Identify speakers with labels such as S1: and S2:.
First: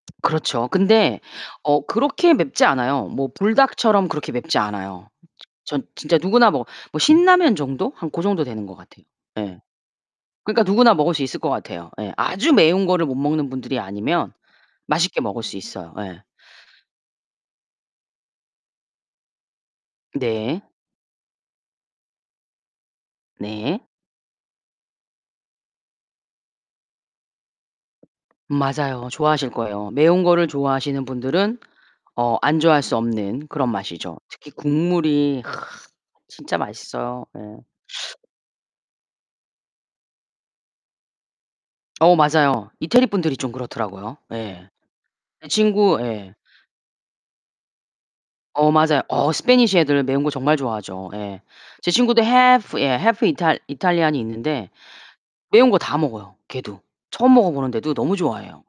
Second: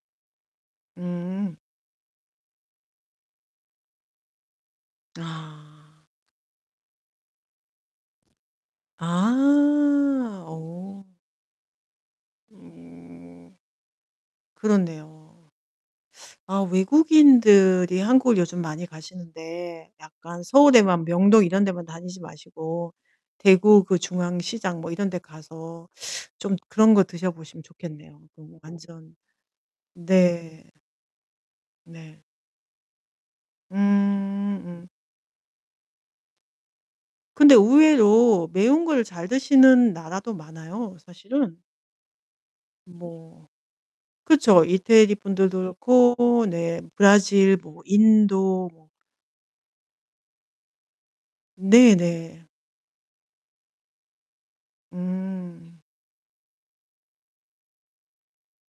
S1: 그렇죠. 근데
S2: 음.
S1: 어 그렇게 맵지 않아요. 뭐 불닭처럼 그렇게 맵지 않아요. 전
S2: 아.
S1: 진짜 누구나 뭐 뭐 신라면 정도? 한 고 정도 되는 것 같아요, 예.
S2: 아
S1: 그러니까 누구나
S2: 어.
S1: 먹을 수 있을 것 같아요. 예. 아주 매운 거를 못 먹는
S2: 음
S1: 분들이 아니면 맛있게
S2: 그렇네요.
S1: 먹을 수 있어요. 예.
S2: 아 외국인들이 한국을 요즘 많이 가시는데 약간
S1: 네.
S2: 서울에만 명동 이런 데만 다니지 마시고
S1: 네.
S2: 대구 그 중앙시장 뭐 이런 데 가서 좀 그런 거 드셔보시면 좋겠네요 너무
S1: 맞아요,
S2: 완전.
S1: 좋아하실 거예요. 매운 거를
S2: 네.
S1: 좋아하시는 분들은
S2: 네.
S1: 어 안 좋아할 수 없는 그런 맛이죠. 특히
S2: 음.
S1: 국물이 진짜 맛있어요.
S2: 근데
S1: 예.
S2: 의외로 매운 걸 잘 드시는 나라도 많아요, 사실은.
S1: 어, 맞아요. 이태리 분들이
S2: 뭐
S1: 좀 그렇더라고요.
S2: 그쵸,
S1: 예.
S2: 이태리
S1: 제
S2: 분들도
S1: 친구 예.
S2: 그렇고, 네, 브라질, 뭐
S1: 어,
S2: 인도 뭐
S1: 맞아요. 어 스패니시 애들 매운 거 정말 좋아하죠. 예. 제 친구도
S2: 네네.
S1: half 예, half 이탈 이탈리안이 있는데 매운 거
S2: 음.
S1: 다 먹어요, 걔도. 처음 먹어보는데도 너무 좋아해요.